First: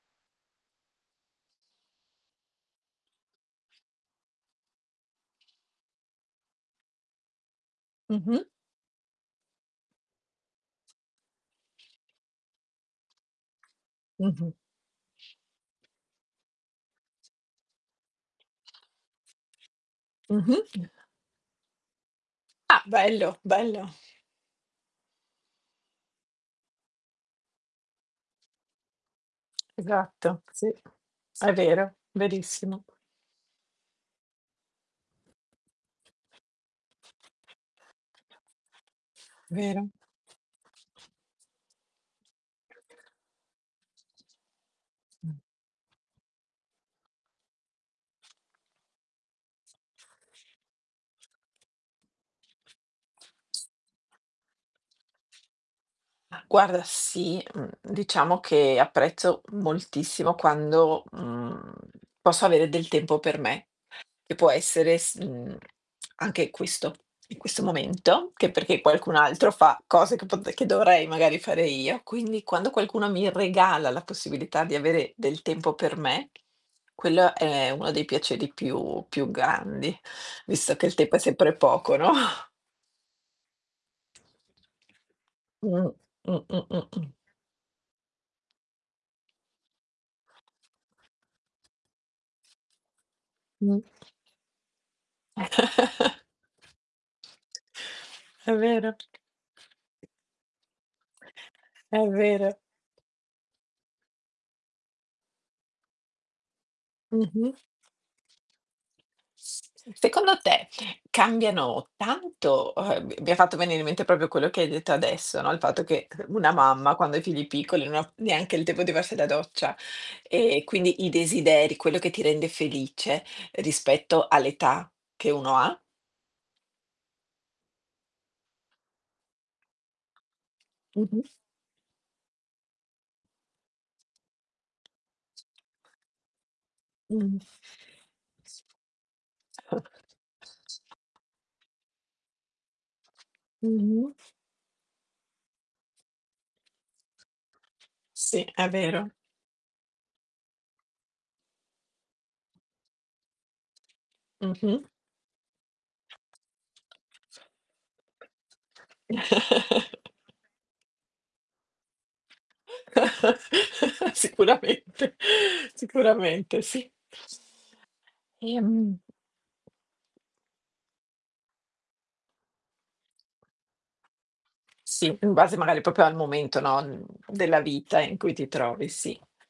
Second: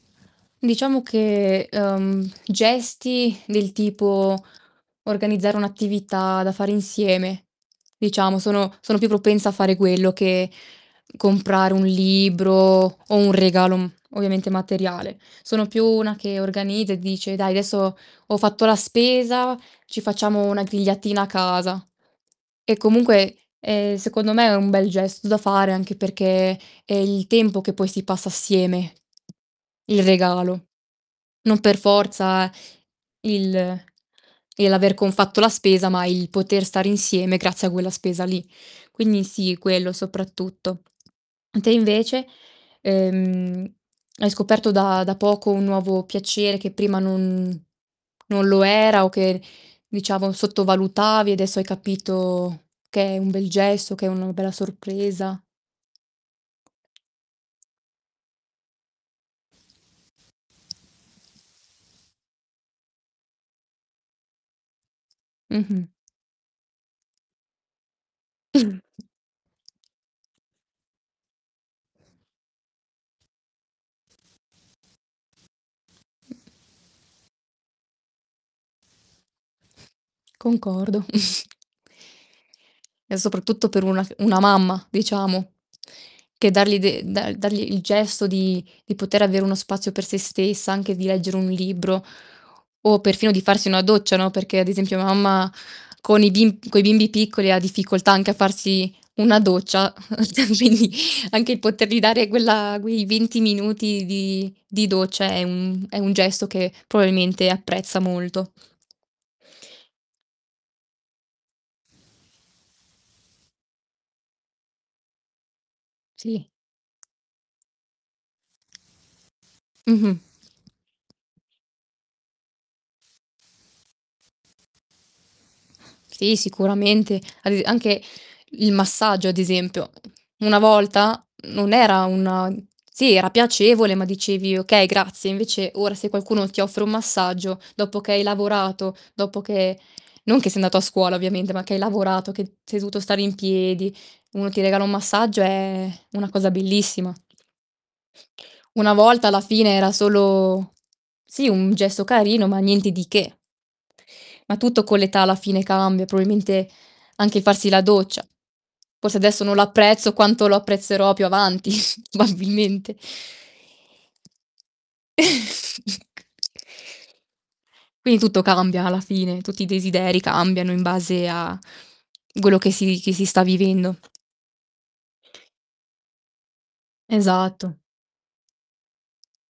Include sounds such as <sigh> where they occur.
Diciamo che, uhm, gesti del tipo organizzare un'attività da fare insieme, diciamo, Mh-mh. sono sono più propensa a fare quello che comprare un libro, o un regalo, mhmm, ovviamente Mh-mh. materiale. Sono più una che organizza e dice: "Dai, adesso ho fatto la spesa, ci facciamo una Mh-mh. grigliatina a casa." E, Ah, comunque, bello, bello. ehm, secondo me, è un bel gesto da fare anche perché, è il tempo che poi si passa assieme, il Esatto. regalo. Sì. È Non per vero, forza verissimo. il il l'aver con fatto la spesa, ma il poter stare insieme grazie a quella spesa lì. Quindi sì, Vero. quello soprattutto. Te invece, ehm, hai scoperto da da Mh. poco un nuovo piacere che prima non non lo era o che, diciamo, sottovalutavi e adesso hai capito che è un bel gesto, che è uno bella sorpresa? Mah, guarda, sì, mhmm, diciamo che apprezzo moltissimo quando, mhmm, posso avere del tempo per me, che può essere s mhmm, Mh-mh. <clicks tongue> anche questo, in questo momento che perché qualcun altro fa <chuckles> cose c vabbè che dovrei magari fare io. Quindi, quando qualcuno mi regala la possibilità di avere del tempo per me, Mh. quello è uno dei piaceri più più grandi, <snorts> visto che il Concordo. tempo è <snorts> sempre poco, no? E soprattutto per una c una mamma, diciamo, Mh. Mh. che Mh. darli Mh. de Mh. dal dargli il gesto di di poter avere uno spazio per sé stessa, anche di leggere un libro, o perfino di farsi Mh. una doccia, no, perché ad esempio mia mamma con i bim coi bimbi <chuckles> piccoli ha difficoltà anche a È farsi vero. una doccia, <chuckles> <unintelligible> anche il poterli È dare vero. quella quei 20 minuti di di doccia è un è un gesto che probabilmente Mh-mh. apprezza molto. Secondo te, cambiano tanto uhm, m mi ha fatto venire in mente proprio quello che hai detto adesso, no, il fatto che <chuckles> Sì. una mamma quando ha i figli piccoli non ho neanche il tempo di farsi la doccia, Mh-mh. e quindi i desideri, quello che ti rende felice rispetto all'età che uno ha Sì, sicuramente. Ad es anche il massaggio, ad esempio. Una volta Mh-mh. non era una sì, era piacevole, ma dicevi: "Okay, grazie." Invece, ora se qualcuno ti offre un Mh. massaggio dopo che hai lavorato, dopo che <chuckles> non che sei andato a scuola ovviamente, ma che hai lavorato, che d sei dovuto stare in piedi, Mh-mh. uno ti regala un massaggio è una cosa bellissima. Sì, è Una vero. volta alla fine era solo sì, un gesto carino, ma niente di che. Ma Mh-mh. tutto con l'età alla fine cambia, probabilmente anche il farsi la doccia. Forse adesso non l'apprezzo <chuckles> quanto lo apprezzerò più avanti, <snorts> probabilmente. <chuckles> Sicuramente, sicuramente <chuckles> sì. Quindi tutto cambia Ehm alla fine, tutti i desideri cambiano in base a quello che si che si sta vivendo. Sì, in base magari proprio al momento, no, mhmm, della Esatto. vita in cui ti trovi, sì.